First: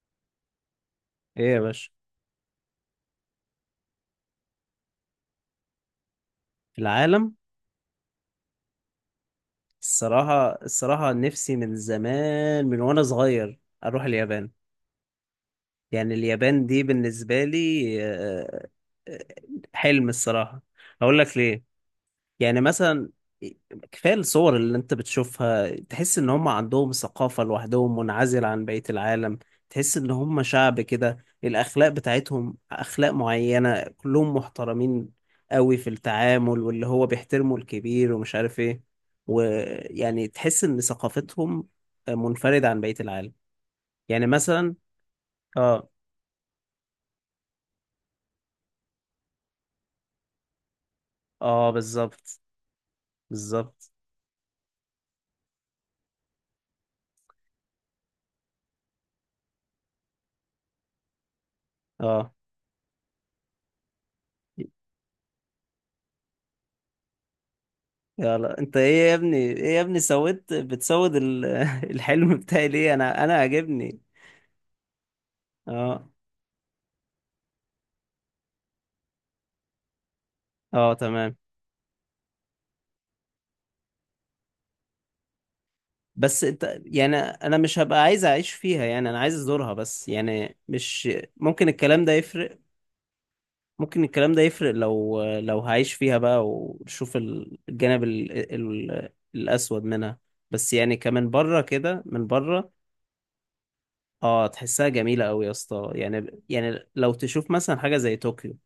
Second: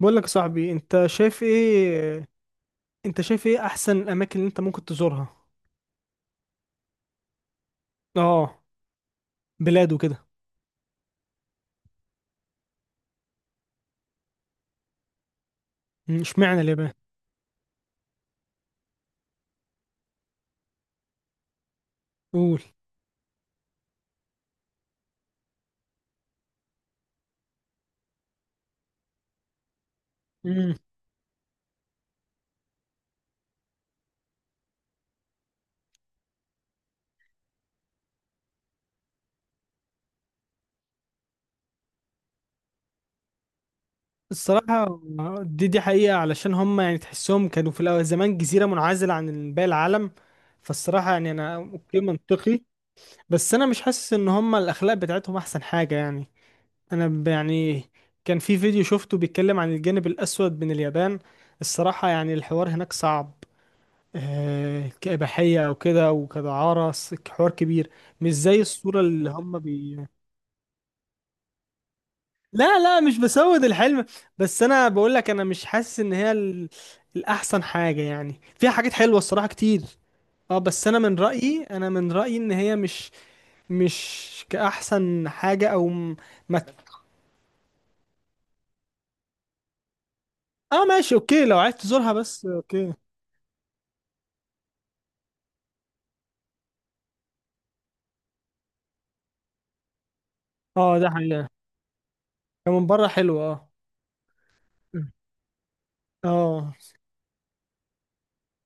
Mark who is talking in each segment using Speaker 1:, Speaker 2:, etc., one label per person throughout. Speaker 1: بقول لك يا صاحبي،
Speaker 2: ايه يا باشا.
Speaker 1: انت شايف ايه احسن الاماكن اللي انت ممكن تزورها؟
Speaker 2: العالم.
Speaker 1: اه، بلاد وكده.
Speaker 2: الصراحة، نفسي من زمان، من وانا صغير اروح اليابان. يعني
Speaker 1: اشمعنى
Speaker 2: اليابان دي
Speaker 1: اليابان؟
Speaker 2: بالنسبة لي آه، حلم الصراحة. اقول لك ليه. يعني
Speaker 1: قول.
Speaker 2: مثلا، كفاية الصور اللي انت بتشوفها تحس ان هم عندهم ثقافة لوحدهم منعزلة عن بقية العالم. تحس ان هم
Speaker 1: امم.
Speaker 2: شعب كده الاخلاق بتاعتهم اخلاق معينة كلهم محترمين قوي في التعامل، واللي هو بيحترموا الكبير ومش عارف ايه. ويعني تحس ان ثقافتهم منفردة عن بقية العالم، يعني مثلا.
Speaker 1: الصراحه، دي
Speaker 2: اه،
Speaker 1: حقيقه، علشان هم يعني تحسهم كانوا في الأول زمان جزيره منعزله عن باقي العالم. فالصراحه يعني انا
Speaker 2: اه،
Speaker 1: اوكي،
Speaker 2: بالظبط،
Speaker 1: منطقي، بس انا مش
Speaker 2: بالظبط،
Speaker 1: حاسس ان هم الاخلاق بتاعتهم احسن حاجه يعني. يعني كان في فيديو شفته بيتكلم عن الجانب الاسود من اليابان. الصراحه
Speaker 2: اه.
Speaker 1: يعني الحوار هناك صعب. كإباحية أو كده وكدعارة حوار كبير. مش
Speaker 2: يلا،
Speaker 1: زي
Speaker 2: انت
Speaker 1: الصورة
Speaker 2: ايه يا
Speaker 1: اللي
Speaker 2: ابني،
Speaker 1: هم
Speaker 2: ايه يا ابني
Speaker 1: بي
Speaker 2: سويت بتسود الحلم بتاعي
Speaker 1: لا،
Speaker 2: ليه؟
Speaker 1: لا، مش
Speaker 2: انا
Speaker 1: بسود
Speaker 2: عاجبني.
Speaker 1: الحلم. بس أنا بقول لك، أنا مش حاسس
Speaker 2: اه،
Speaker 1: إن هي. الأحسن حاجة، يعني فيها حاجات حلوة الصراحة كتير. اه، بس
Speaker 2: اه،
Speaker 1: أنا من
Speaker 2: تمام.
Speaker 1: رأيي أنا من رأيي إن هي مش. مش كأحسن حاجة أو.
Speaker 2: بس
Speaker 1: ما
Speaker 2: انت يعني، انا مش هبقى عايز اعيش فيها، يعني انا عايز ازورها بس، يعني
Speaker 1: اه،
Speaker 2: مش
Speaker 1: ماشي، أوكي، لو
Speaker 2: ممكن
Speaker 1: عايز
Speaker 2: الكلام ده
Speaker 1: تزورها بس،
Speaker 2: يفرق.
Speaker 1: أوكي.
Speaker 2: ممكن الكلام ده يفرق لو هعيش فيها بقى وشوف الجانب الاسود منها. بس يعني
Speaker 1: اه، ده
Speaker 2: كمان
Speaker 1: حقيقة.
Speaker 2: بره كده، من بره.
Speaker 1: هي من بره حلوة، اه،
Speaker 2: اه، تحسها جميلة قوي يا اسطى. يعني
Speaker 1: اه،
Speaker 2: يعني لو تشوف مثلا حاجة زي طوكيو،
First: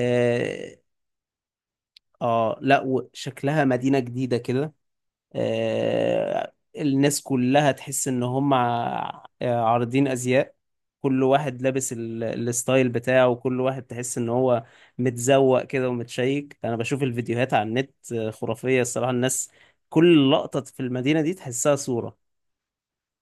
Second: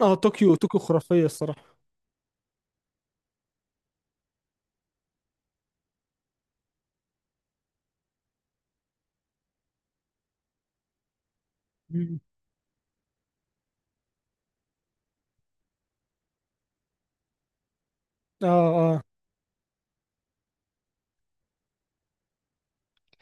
Speaker 1: اه، طوكيو طوكيو خرافية الصراحة.
Speaker 2: اه، لا، وشكلها مدينة جديدة كده. الناس كلها تحس ان هم عارضين ازياء. كل واحد لابس
Speaker 1: مم.
Speaker 2: الستايل بتاعه، وكل واحد تحس ان هو متزوق كده ومتشيك. انا بشوف الفيديوهات على النت،
Speaker 1: اه،
Speaker 2: خرافية
Speaker 1: اه،
Speaker 2: الصراحة الناس. كل لقطة في المدينة دي تحسها صورة.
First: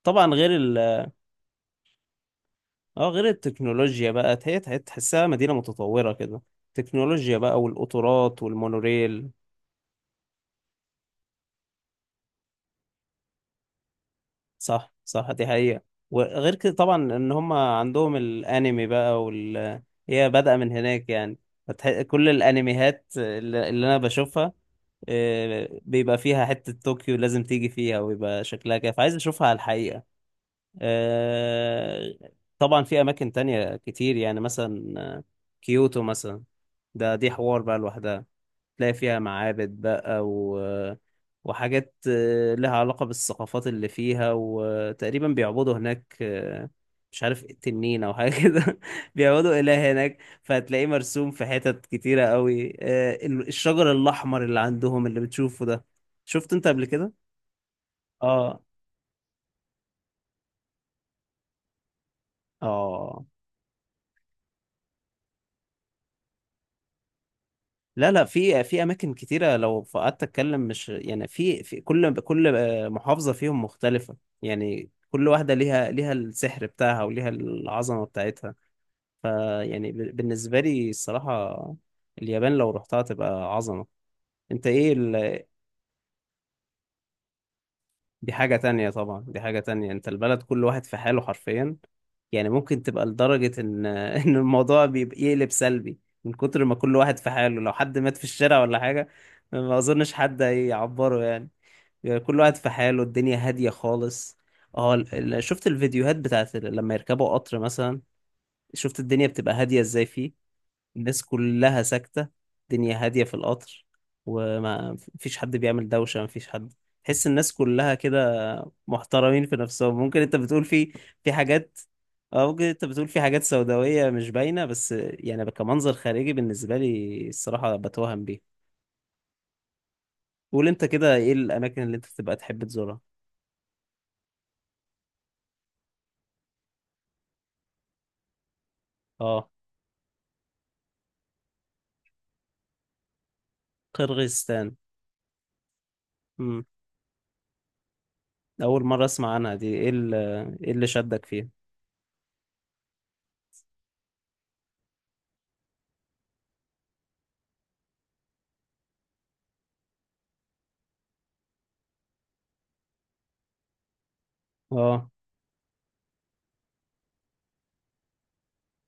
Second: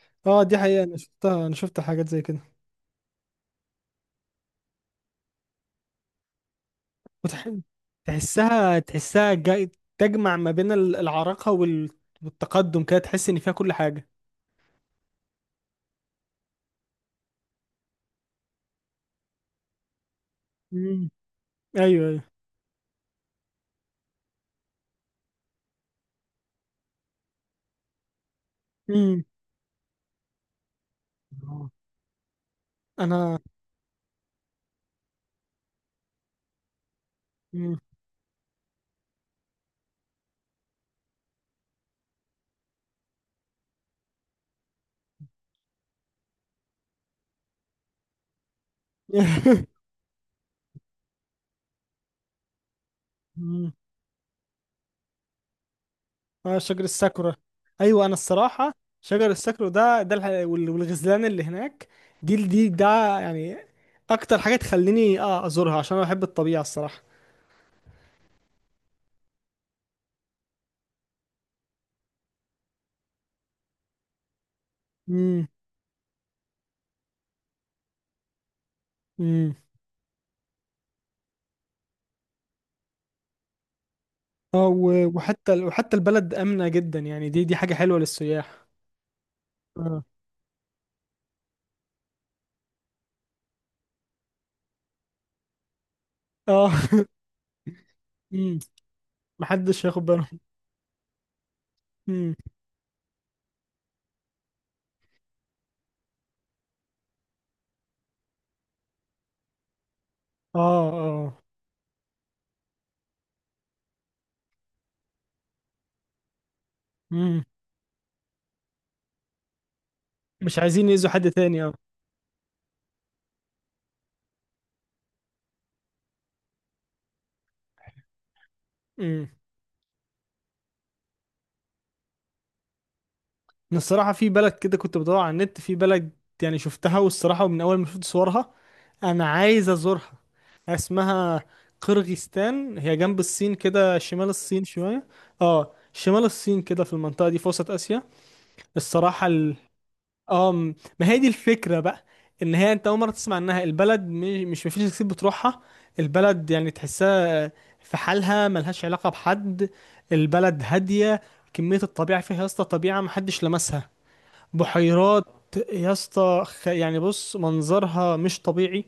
Speaker 2: طبعا
Speaker 1: اه،
Speaker 2: غير
Speaker 1: دي حقيقة، انا شفتها، انا شفت حاجات زي كده.
Speaker 2: اه، غير التكنولوجيا بقى، هي تحسها مدينة متطورة كده. تكنولوجيا
Speaker 1: وتح...
Speaker 2: بقى، والقطارات
Speaker 1: تحسها
Speaker 2: والمونوريل.
Speaker 1: تحسها تجمع ما بين العراقة والتقدم كده، تحس ان فيها كل حاجة.
Speaker 2: صح، صح، دي حقيقة. وغير كده طبعا ان هم عندهم الانمي بقى وال... هي بادئة من
Speaker 1: امم.
Speaker 2: هناك يعني.
Speaker 1: ايوه، ايوه.
Speaker 2: كل الانميهات اللي انا بشوفها، بيبقى فيها حتة طوكيو لازم تيجي فيها، ويبقى شكلها كده، فعايز
Speaker 1: امم.
Speaker 2: اشوفها على الحقيقة.
Speaker 1: آه.
Speaker 2: آه، طبعا في اماكن
Speaker 1: انا...
Speaker 2: تانية كتير، يعني مثلا كيوتو مثلا. دي حوار بقى
Speaker 1: امم.
Speaker 2: لوحدها. تلاقي فيها معابد بقى و... وحاجات لها علاقة بالثقافات اللي فيها. وتقريبا بيعبدوا هناك مش عارف تنين أو حاجة كده. بيعبدوا إله هناك، فهتلاقيه مرسوم في حتت كتيرة قوي.
Speaker 1: امم.
Speaker 2: الشجر الأحمر اللي عندهم، اللي بتشوفه ده، شفت
Speaker 1: اه،
Speaker 2: أنت قبل
Speaker 1: شجر
Speaker 2: كده؟
Speaker 1: الساكورا. ايوه، انا
Speaker 2: آه.
Speaker 1: الصراحة. شجر الساكورا ده، والغزلان اللي هناك. دي دي ده
Speaker 2: آه.
Speaker 1: يعني. اكتر حاجة تخليني ازورها، عشان انا بحب الطبيعة الصراحة.
Speaker 2: لا، لا، في اماكن كتيره، لو قعدت اتكلم مش يعني، في في كل محافظه فيهم مختلفه. يعني كل واحده ليها السحر بتاعها وليها العظمه بتاعتها.
Speaker 1: امم.
Speaker 2: فيعني بالنسبه لي الصراحه، اليابان لو رحتها تبقى عظمه. انت
Speaker 1: اه،
Speaker 2: ايه
Speaker 1: وحتى البلد آمنة جدا، يعني دي حاجة حلوة
Speaker 2: دي حاجه
Speaker 1: للسياح.
Speaker 2: تانية طبعا، دي حاجه تانية.
Speaker 1: اه،
Speaker 2: انت البلد كل واحد في حاله حرفيا. يعني ممكن تبقى لدرجه ان ان الموضوع بيبقى يقلب سلبي من كتر
Speaker 1: اه،
Speaker 2: ما كل واحد في حاله. لو حد مات في
Speaker 1: مم.
Speaker 2: الشارع ولا حاجه، ما
Speaker 1: محدش ياخد
Speaker 2: اظنش
Speaker 1: باله.
Speaker 2: حد هيعبره يعني. يعني
Speaker 1: مم.
Speaker 2: كل واحد في حاله، الدنيا هادية خالص. اه، شفت الفيديوهات بتاعت لما يركبوا قطر مثلا؟ شفت الدنيا بتبقى هادية ازاي؟ فيه
Speaker 1: اه،
Speaker 2: الناس
Speaker 1: اه.
Speaker 2: كلها ساكتة، الدنيا هادية في القطر، وما فيش حد بيعمل دوشة، ما فيش حد. تحس
Speaker 1: مم.
Speaker 2: الناس كلها كده محترمين في نفسهم، ممكن انت
Speaker 1: مش
Speaker 2: بتقول
Speaker 1: عايزين
Speaker 2: في
Speaker 1: يأذوا حد
Speaker 2: في
Speaker 1: تاني، اه.
Speaker 2: حاجات. اه، ممكن انت بتقول في حاجات سوداوية مش باينة، بس يعني كمنظر خارجي بالنسبة لي الصراحة بتوهم بيه.
Speaker 1: مم.
Speaker 2: قول انت كده، ايه الاماكن اللي انت بتبقى تحب تزورها؟
Speaker 1: أنا الصراحة في بلد كده، كنت بدور على النت، في بلد، يعني شفتها، والصراحة من أول ما شفت صورها، أنا
Speaker 2: اه،
Speaker 1: عايز أزورها. اسمها قرغيزستان، هي جنب الصين كده، شمال الصين
Speaker 2: قرغيزستان.
Speaker 1: شوية. اه، شمال الصين
Speaker 2: مم.
Speaker 1: كده، في المنطقة دي، في وسط آسيا.
Speaker 2: أول مرة
Speaker 1: الصراحة،
Speaker 2: أسمع عنها، دي إيه اللي، إيه اللي
Speaker 1: ما هي
Speaker 2: شدك
Speaker 1: دي
Speaker 2: فيها؟
Speaker 1: الفكرة بقى. إن هي، أنت أول مرة تسمع، إنها البلد مش مفيش ناس كتير بتروحها. البلد يعني تحسها، في حالها، ملهاش علاقة بحد. البلد هادية. كمية الطبيعة فيها يا اسطى، طبيعة محدش لمسها.
Speaker 2: آه،
Speaker 1: بحيرات يا اسطى، يعني بص، منظرها مش طبيعي.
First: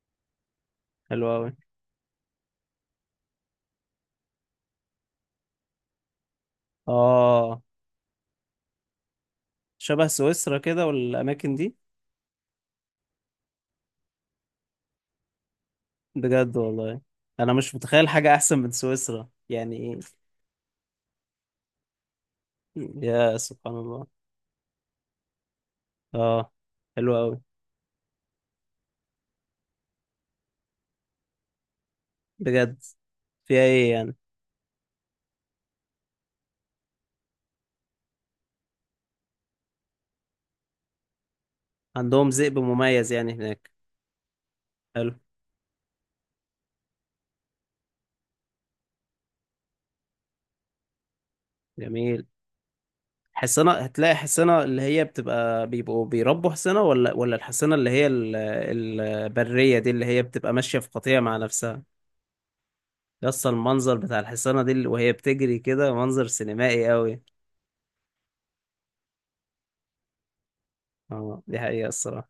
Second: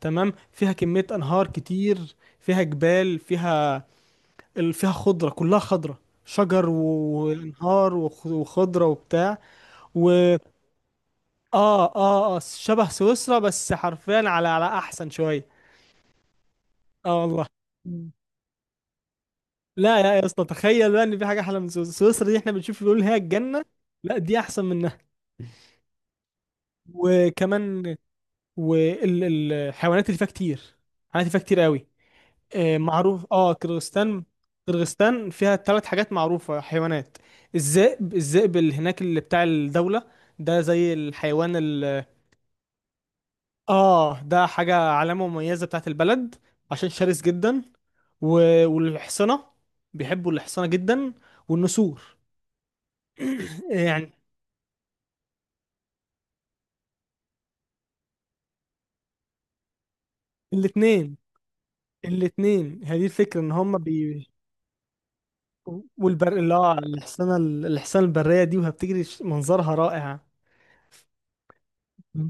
Speaker 1: تمام، فيها كمية
Speaker 2: حلو
Speaker 1: أنهار
Speaker 2: أوي.
Speaker 1: كتير، فيها جبال، فيها خضرة، كلها خضرة، شجر،
Speaker 2: آه،
Speaker 1: وأنهار، وخضرة وبتاع.
Speaker 2: شبه سويسرا كده والأماكن دي.
Speaker 1: اه، اه، اه، شبه سويسرا، بس حرفيا على احسن شويه.
Speaker 2: بجد والله؟
Speaker 1: اه، والله.
Speaker 2: أنا مش متخيل
Speaker 1: مم.
Speaker 2: حاجة أحسن من سويسرا، يعني إيه؟
Speaker 1: لا، يا اسطى، تخيل بقى ان في حاجه احلى من سويسرا، سويسرا دي احنا بنشوف بيقول هي
Speaker 2: يا
Speaker 1: الجنه.
Speaker 2: سبحان الله.
Speaker 1: لا، دي احسن منها.
Speaker 2: آه، حلو أوي.
Speaker 1: وكمان. والحيوانات اللي فيها كتير. حيوانات اللي فيها كتير قوي. آه،
Speaker 2: بجد؟
Speaker 1: معروف،
Speaker 2: فيها إيه يعني؟
Speaker 1: كرغستان. كرغستان فيها 3 حاجات معروفه، حيوانات. الذئب اللي هناك، اللي بتاع الدوله، ده زي الحيوان.
Speaker 2: عندهم ذئب مميز يعني هناك؟
Speaker 1: اه، ده حاجة،
Speaker 2: حلو.
Speaker 1: علامة مميزة بتاعت البلد. عشان شرس جدا. والحصنة. بيحبوا الحصنة جدا. والنسور.
Speaker 2: جميل. حصنة،
Speaker 1: يعني
Speaker 2: هتلاقي حصنة اللي هي بتبقى بيبقوا بيربوا حصنة، ولا الحصنة اللي هي البرية دي اللي هي بتبقى ماشية في
Speaker 1: الاتنين
Speaker 2: قطيع مع نفسها؟
Speaker 1: الاتنين هي دي الفكرة
Speaker 2: يس،
Speaker 1: ان هم
Speaker 2: المنظر بتاع
Speaker 1: بي.
Speaker 2: الحصانة دي وهي بتجري كده، منظر
Speaker 1: والبر اللي هو
Speaker 2: سينمائي قوي.
Speaker 1: الحصانة، الحصانة البرية دي وهي بتجري منظرها رائع.
Speaker 2: اه، دي حقيقة الصراحة.
Speaker 1: م.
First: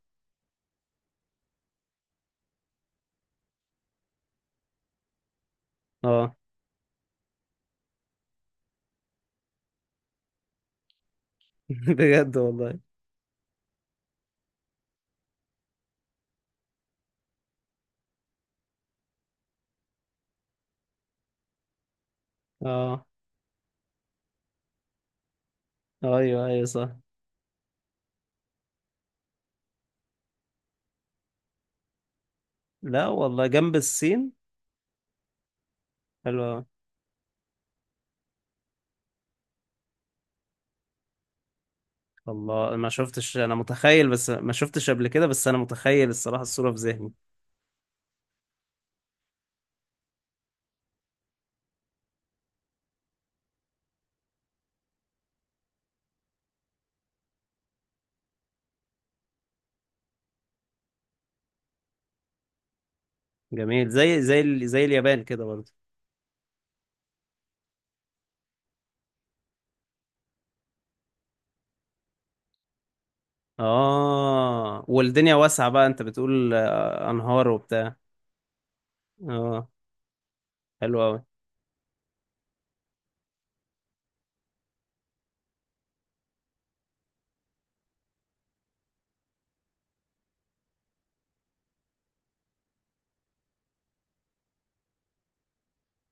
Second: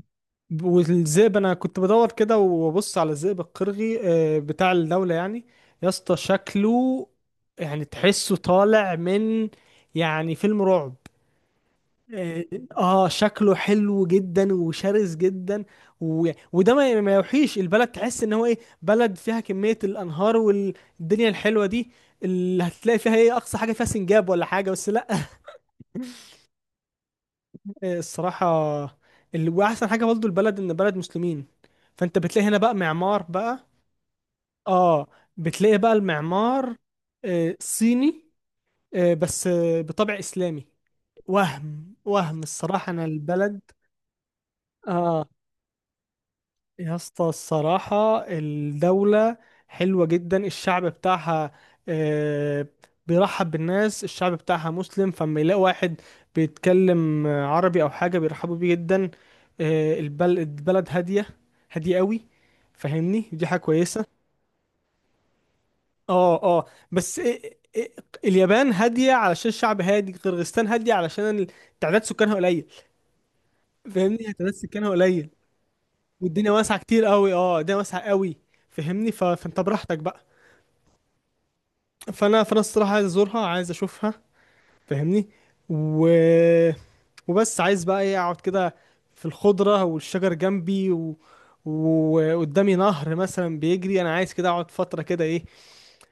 Speaker 1: والذئب، انا كنت بدور كده وابص على الذئب القرغي، بتاع الدولة يعني. يا اسطى
Speaker 2: اه.
Speaker 1: شكله، يعني تحسه طالع من، يعني فيلم رعب.
Speaker 2: بجد
Speaker 1: اه.
Speaker 2: والله.
Speaker 1: شكله حلو جدا وشرس جدا. وده ما يوحيش، البلد تحس ان هو ايه، بلد فيها كمية الانهار والدنيا الحلوة دي، اللي هتلاقي
Speaker 2: اه.
Speaker 1: فيها ايه؟ اقصى حاجة فيها سنجاب ولا حاجة، بس لا.
Speaker 2: ايوه، ايوه، صح.
Speaker 1: الصراحة. واحسن حاجة برضه البلد، ان بلد مسلمين. فانت بتلاقي هنا بقى
Speaker 2: لا
Speaker 1: معمار
Speaker 2: والله،
Speaker 1: بقى.
Speaker 2: جنب الصين.
Speaker 1: اه، بتلاقي بقى
Speaker 2: حلو أوي.
Speaker 1: المعمار. صيني. بس بطبع اسلامي. وهم
Speaker 2: الله، ما
Speaker 1: الصراحة انا
Speaker 2: شفتش، انا
Speaker 1: البلد.
Speaker 2: متخيل بس، ما شفتش قبل كده،
Speaker 1: اه،
Speaker 2: بس انا متخيل الصراحة الصورة في
Speaker 1: يا
Speaker 2: ذهني.
Speaker 1: اسطى، الصراحة الدولة حلوة جدا، الشعب بتاعها، آه، بيرحب بالناس، الشعب بتاعها مسلم، فلما يلاقي واحد بيتكلم عربي أو حاجة بيرحبوا بيه جدا. البلد هادية، هادية قوي. فاهمني؟ دي حاجة
Speaker 2: جميل،
Speaker 1: كويسة.
Speaker 2: زي زي اليابان كده برضه.
Speaker 1: اه، اه. بس إيه- اليابان هادية علشان الشعب هادي، قرغيزستان هادية علشان تعداد سكانها قليل. فاهمني؟ يعني تعداد
Speaker 2: اه،
Speaker 1: سكانها قليل،
Speaker 2: والدنيا واسعة بقى، انت
Speaker 1: والدنيا
Speaker 2: بتقول
Speaker 1: واسعه كتير قوي،
Speaker 2: انهار
Speaker 1: الدنيا
Speaker 2: وبتاع.
Speaker 1: واسعه قوي. فهمني، فانت
Speaker 2: اه،
Speaker 1: براحتك بقى.
Speaker 2: حلو قوي.
Speaker 1: فانا الصراحه عايز ازورها، عايز اشوفها. فهمني. و... وبس عايز بقى ايه، اقعد كده، في الخضره والشجر جنبي، وقدامي نهر مثلا بيجري، انا عايز كده اقعد فتره كده ايه.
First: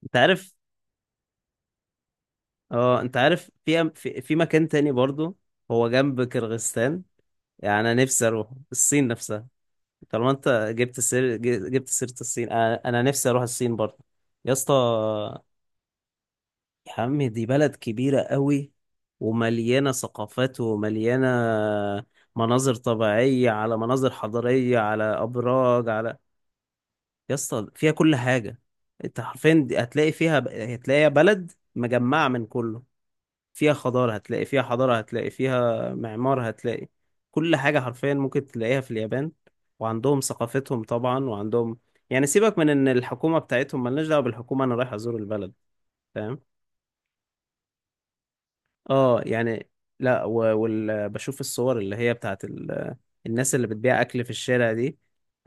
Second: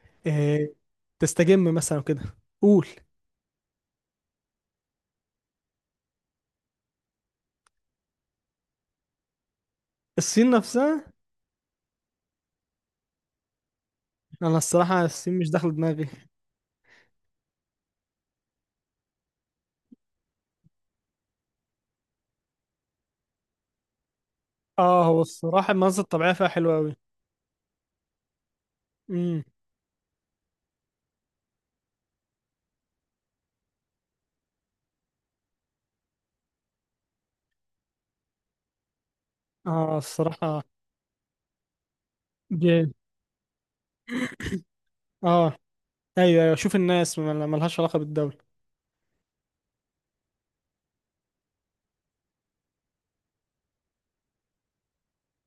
Speaker 2: انت عارف.
Speaker 1: إيه، تستجم مثلا كده. قول.
Speaker 2: اه، انت عارف في في مكان تاني برضو، هو جنب كرغستان. يعني انا نفسي اروح الصين نفسها. طالما
Speaker 1: الصين
Speaker 2: انت
Speaker 1: نفسها؟
Speaker 2: جبت سيرة الصين، انا نفسي اروح الصين برضو. يا
Speaker 1: انا
Speaker 2: اسطى،
Speaker 1: الصراحه الصين مش داخله دماغي.
Speaker 2: يا عم دي بلد كبيرة قوي، ومليانة ثقافات، ومليانة مناظر طبيعية، على مناظر حضارية، على
Speaker 1: اه، هو الصراحه
Speaker 2: أبراج،
Speaker 1: المناظر
Speaker 2: على...
Speaker 1: الطبيعيه فيها حلوه قوي.
Speaker 2: يا اسطى فيها كل حاجة. انت
Speaker 1: امم.
Speaker 2: حرفيا هتلاقي فيها، هتلاقي بلد مجمعة من كله. فيها خضار، هتلاقي فيها حضارة، هتلاقي فيها معمار، هتلاقي كل حاجة حرفيا ممكن تلاقيها في اليابان.
Speaker 1: اه،
Speaker 2: وعندهم
Speaker 1: الصراحه.
Speaker 2: ثقافتهم طبعا، وعندهم، يعني، سيبك من ان
Speaker 1: جامد.
Speaker 2: الحكومة بتاعتهم، ملناش دعوة بالحكومة، انا رايح ازور البلد.
Speaker 1: اه.
Speaker 2: فاهم؟
Speaker 1: ايوه، ايوه، شوف الناس ملهاش علاقه بالدوله.
Speaker 2: اه، يعني، لا و... بشوف الصور اللي هي بتاعت الناس اللي بتبيع اكل في الشارع دي.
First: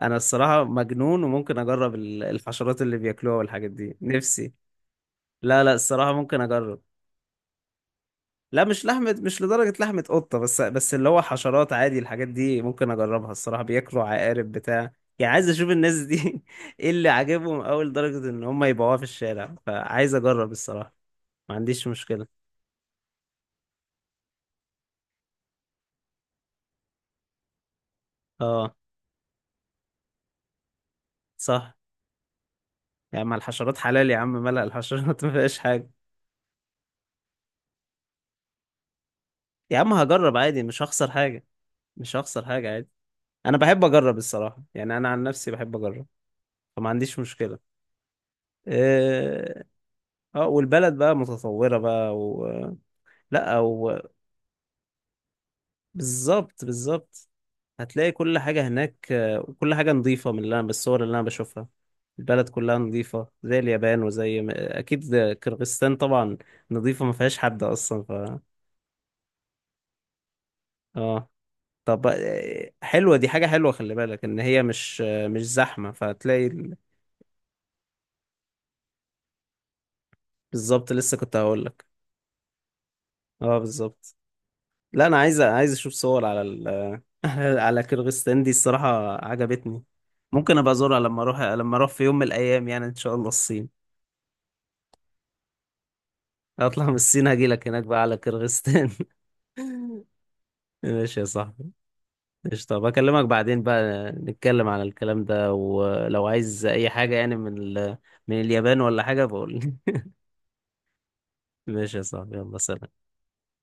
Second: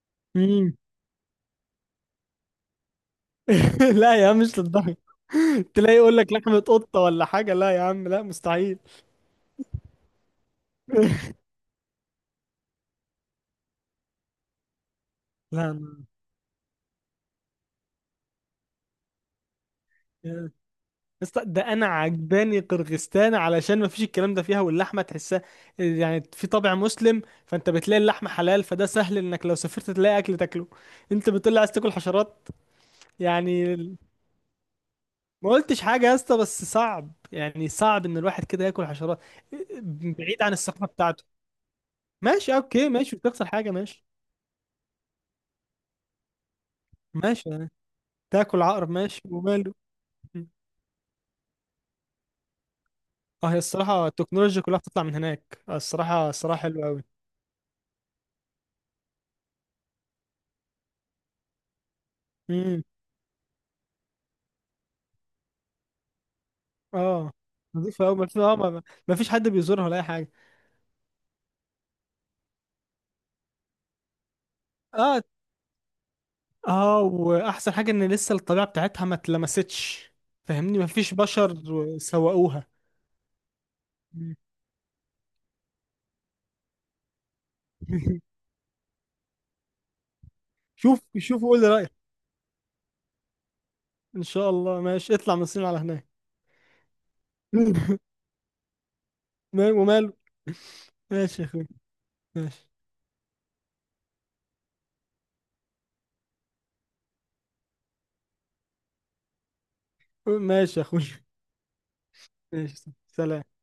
Speaker 2: انا الصراحة
Speaker 1: مم.
Speaker 2: مجنون، وممكن اجرب الحشرات اللي بياكلوها والحاجات دي
Speaker 1: لا، يا عم،
Speaker 2: نفسي.
Speaker 1: مش للدرجه.
Speaker 2: لا، لا،
Speaker 1: تلاقي
Speaker 2: الصراحة
Speaker 1: يقول لك
Speaker 2: ممكن
Speaker 1: لحمه
Speaker 2: اجرب.
Speaker 1: قطه ولا حاجه؟ لا يا عم، لا،
Speaker 2: لا،
Speaker 1: مستحيل.
Speaker 2: مش لحمة، مش لدرجة لحمة قطة، بس اللي هو حشرات عادي، الحاجات دي ممكن أجربها الصراحة. بياكلوا عقارب بتاع. يعني عايز أشوف
Speaker 1: لا
Speaker 2: الناس
Speaker 1: أنا-
Speaker 2: دي إيه اللي عاجبهم أوي لدرجة إن هم يبيعوها في الشارع، فعايز أجرب
Speaker 1: يا
Speaker 2: الصراحة.
Speaker 1: اسطى،
Speaker 2: ما
Speaker 1: ده انا
Speaker 2: عنديش مشكلة.
Speaker 1: عجباني قرغستان علشان ما فيش الكلام ده فيها، واللحمه تحسها، يعني في طابع مسلم، فانت بتلاقي اللحمه حلال،
Speaker 2: أه،
Speaker 1: فده سهل انك لو سافرت تلاقي اكل تاكله. انت بتقول لي عايز
Speaker 2: صح.
Speaker 1: تاكل حشرات؟
Speaker 2: يا عم
Speaker 1: يعني،
Speaker 2: الحشرات حلال يا عم، ملأ الحشرات ما
Speaker 1: ما
Speaker 2: فيهاش
Speaker 1: قلتش
Speaker 2: حاجة.
Speaker 1: حاجه يا اسطى، بس صعب، يعني صعب ان الواحد كده ياكل حشرات.
Speaker 2: يا عم هجرب
Speaker 1: بعيد عن
Speaker 2: عادي، مش
Speaker 1: الثقافه
Speaker 2: هخسر
Speaker 1: بتاعته.
Speaker 2: حاجة. مش هخسر
Speaker 1: ماشي،
Speaker 2: حاجة عادي.
Speaker 1: اوكي، ماشي، مش تخسر
Speaker 2: أنا
Speaker 1: حاجه،
Speaker 2: بحب
Speaker 1: ماشي.
Speaker 2: أجرب الصراحة، يعني أنا عن نفسي بحب أجرب، فما عنديش
Speaker 1: ماشي
Speaker 2: مشكلة.
Speaker 1: يعني. تاكل عقرب ماشي
Speaker 2: اه.
Speaker 1: وماله. مم.
Speaker 2: والبلد بقى متطورة بقى و...
Speaker 1: اه، هي
Speaker 2: لا.
Speaker 1: الصراحه التكنولوجيا كلها بتطلع من هناك، الصراحه
Speaker 2: بالظبط،
Speaker 1: حلوه قوي.
Speaker 2: بالظبط. هتلاقي كل حاجة هناك، وكل حاجة نظيفة، من اللي أنا بالصور اللي أنا بشوفها البلد كلها
Speaker 1: امم.
Speaker 2: نظيفة زي اليابان، وزي أكيد ده كرغستان طبعا، نظيفة ما
Speaker 1: اه،
Speaker 2: فيهاش حد أصلا،
Speaker 1: نظيفه
Speaker 2: ف...
Speaker 1: قوي، ما في اه ما ما ما فيش حد بيزورها ولا اي حاجه.
Speaker 2: آه. طب، حلوة، دي حاجة حلوة، خلي بالك إن هي مش
Speaker 1: اه،
Speaker 2: مش زحمة، فهتلاقي
Speaker 1: اه، واحسن حاجه ان لسه الطبيعه بتاعتها ما اتلمستش. فاهمني؟ ما
Speaker 2: بالظبط،
Speaker 1: فيش
Speaker 2: لسه كنت
Speaker 1: بشر.
Speaker 2: هقول لك.
Speaker 1: سوقوها.
Speaker 2: آه، بالظبط.
Speaker 1: مم.
Speaker 2: لا، أنا عايز أشوف صور على على كرغستان دي الصراحة. عجبتني. ممكن أبقى أزورها
Speaker 1: شوف
Speaker 2: لما أروح
Speaker 1: شوف، قول لي
Speaker 2: لما أروح
Speaker 1: رايك.
Speaker 2: في يوم من الأيام، يعني إن شاء الله الصين.
Speaker 1: ان شاء الله، ماشي، اطلع من الصين على هناك.
Speaker 2: اطلع من الصين هاجي لك هناك بقى على كرغستان.
Speaker 1: وماله.
Speaker 2: ماشي يا
Speaker 1: ماشي يا اخوي،
Speaker 2: صاحبي. ايش،
Speaker 1: ماشي.
Speaker 2: طب اكلمك بعدين بقى نتكلم على الكلام ده، ولو عايز اي حاجة يعني من من اليابان ولا حاجة بقول لي.
Speaker 1: ماشي يا اخوي.
Speaker 2: ماشي يا صاحبي، يلا
Speaker 1: ماشي،
Speaker 2: سلام.
Speaker 1: سلام.